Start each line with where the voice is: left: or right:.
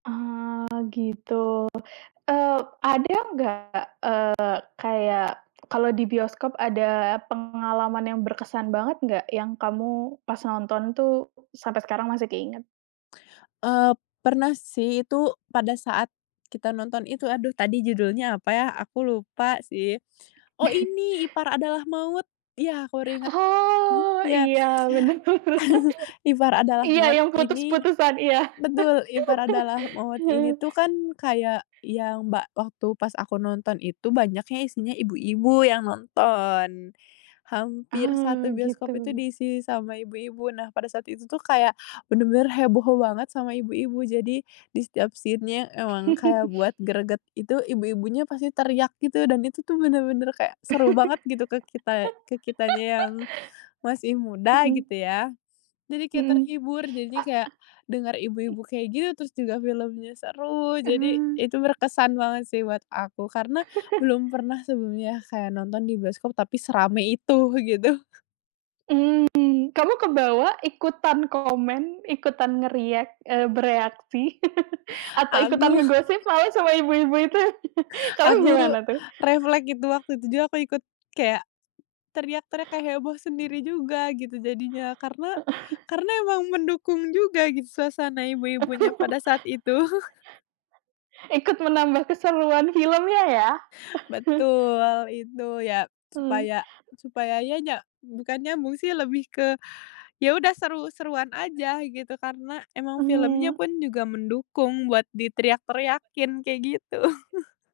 right: Eee, gitu. Eee, ada nggak, eee, kayak kalau di bioskop ada pengalaman yang berkesan banget nggak, yang kamu pas nonton tuh sampai sekarang masih keinget?
left: Eee, pernah sih itu pada saat kita nonton itu, aduh tadi judulnya apa ya, aku lupa sih. Oh ini, Ipar Adalah Maut. Iya, aku baru inget.
right: Oh
left: Iya.
right: iya, bener bener.
left: Ipar Adalah
right: Iya,
left: Maut
right: yang
left: ini
right: putus-putusan. Iya.
left: betul. Ipar Adalah Maut ini tuh kan kayak yang ba waktu pas aku nonton itu banyaknya isinya ibu-ibu yang nonton. Hampir satu
right: Oh,
left: bioskop itu
right: gitu.
left: diisi sama ibu-ibu. Nah, pada saat itu tuh kayak, bener-bener heboh banget sama ibu-ibu. Jadi, di setiap scene-nya emang kayak buat greget, itu ibu-ibunya pasti teriak gitu dan itu tuh bener-bener kayak seru banget gitu ke kita ke kitanya yang masih muda
right: Mhm.
left: gitu ya, jadi kayak
right: Mhm.
left: terhibur. Jadinya kayak, denger ibu-ibu kayak gitu, terus juga filmnya seru. Jadi,
right: Mmm.
left: itu berkesan banget sih buat aku. Karena, belum pernah sebelumnya kayak nonton di bioskop tapi serame itu gitu.
right: Mmm. Kamu kebawa ikutan komen, ikutan nge-react eee bereaksi, atau
left: Aku.
right: ikutan ngegosip lah sama ibu-ibu itu, kamu
left: Aku,
right: gimana tuh?
left: reflek itu, waktu itu juga aku ikut kayak teriak-teriak kayak heboh sendiri juga gitu jadinya. Karena
right: Heeh.
left: karena emang mendukung juga gitu suasana ibu-ibunya pada saat itu.
right: Ikut menambah keseruan filmnya ya.
left: Betul, itu. Ya,
right: Hmm.
left: supaya supaya ya nya bukan nyambung sih lebih ke, ya udah seru-seruan aja gitu karena emang filmnya
right: Mmm.
left: pun juga mendukung buat diteriak-teriakin, kayak gitu.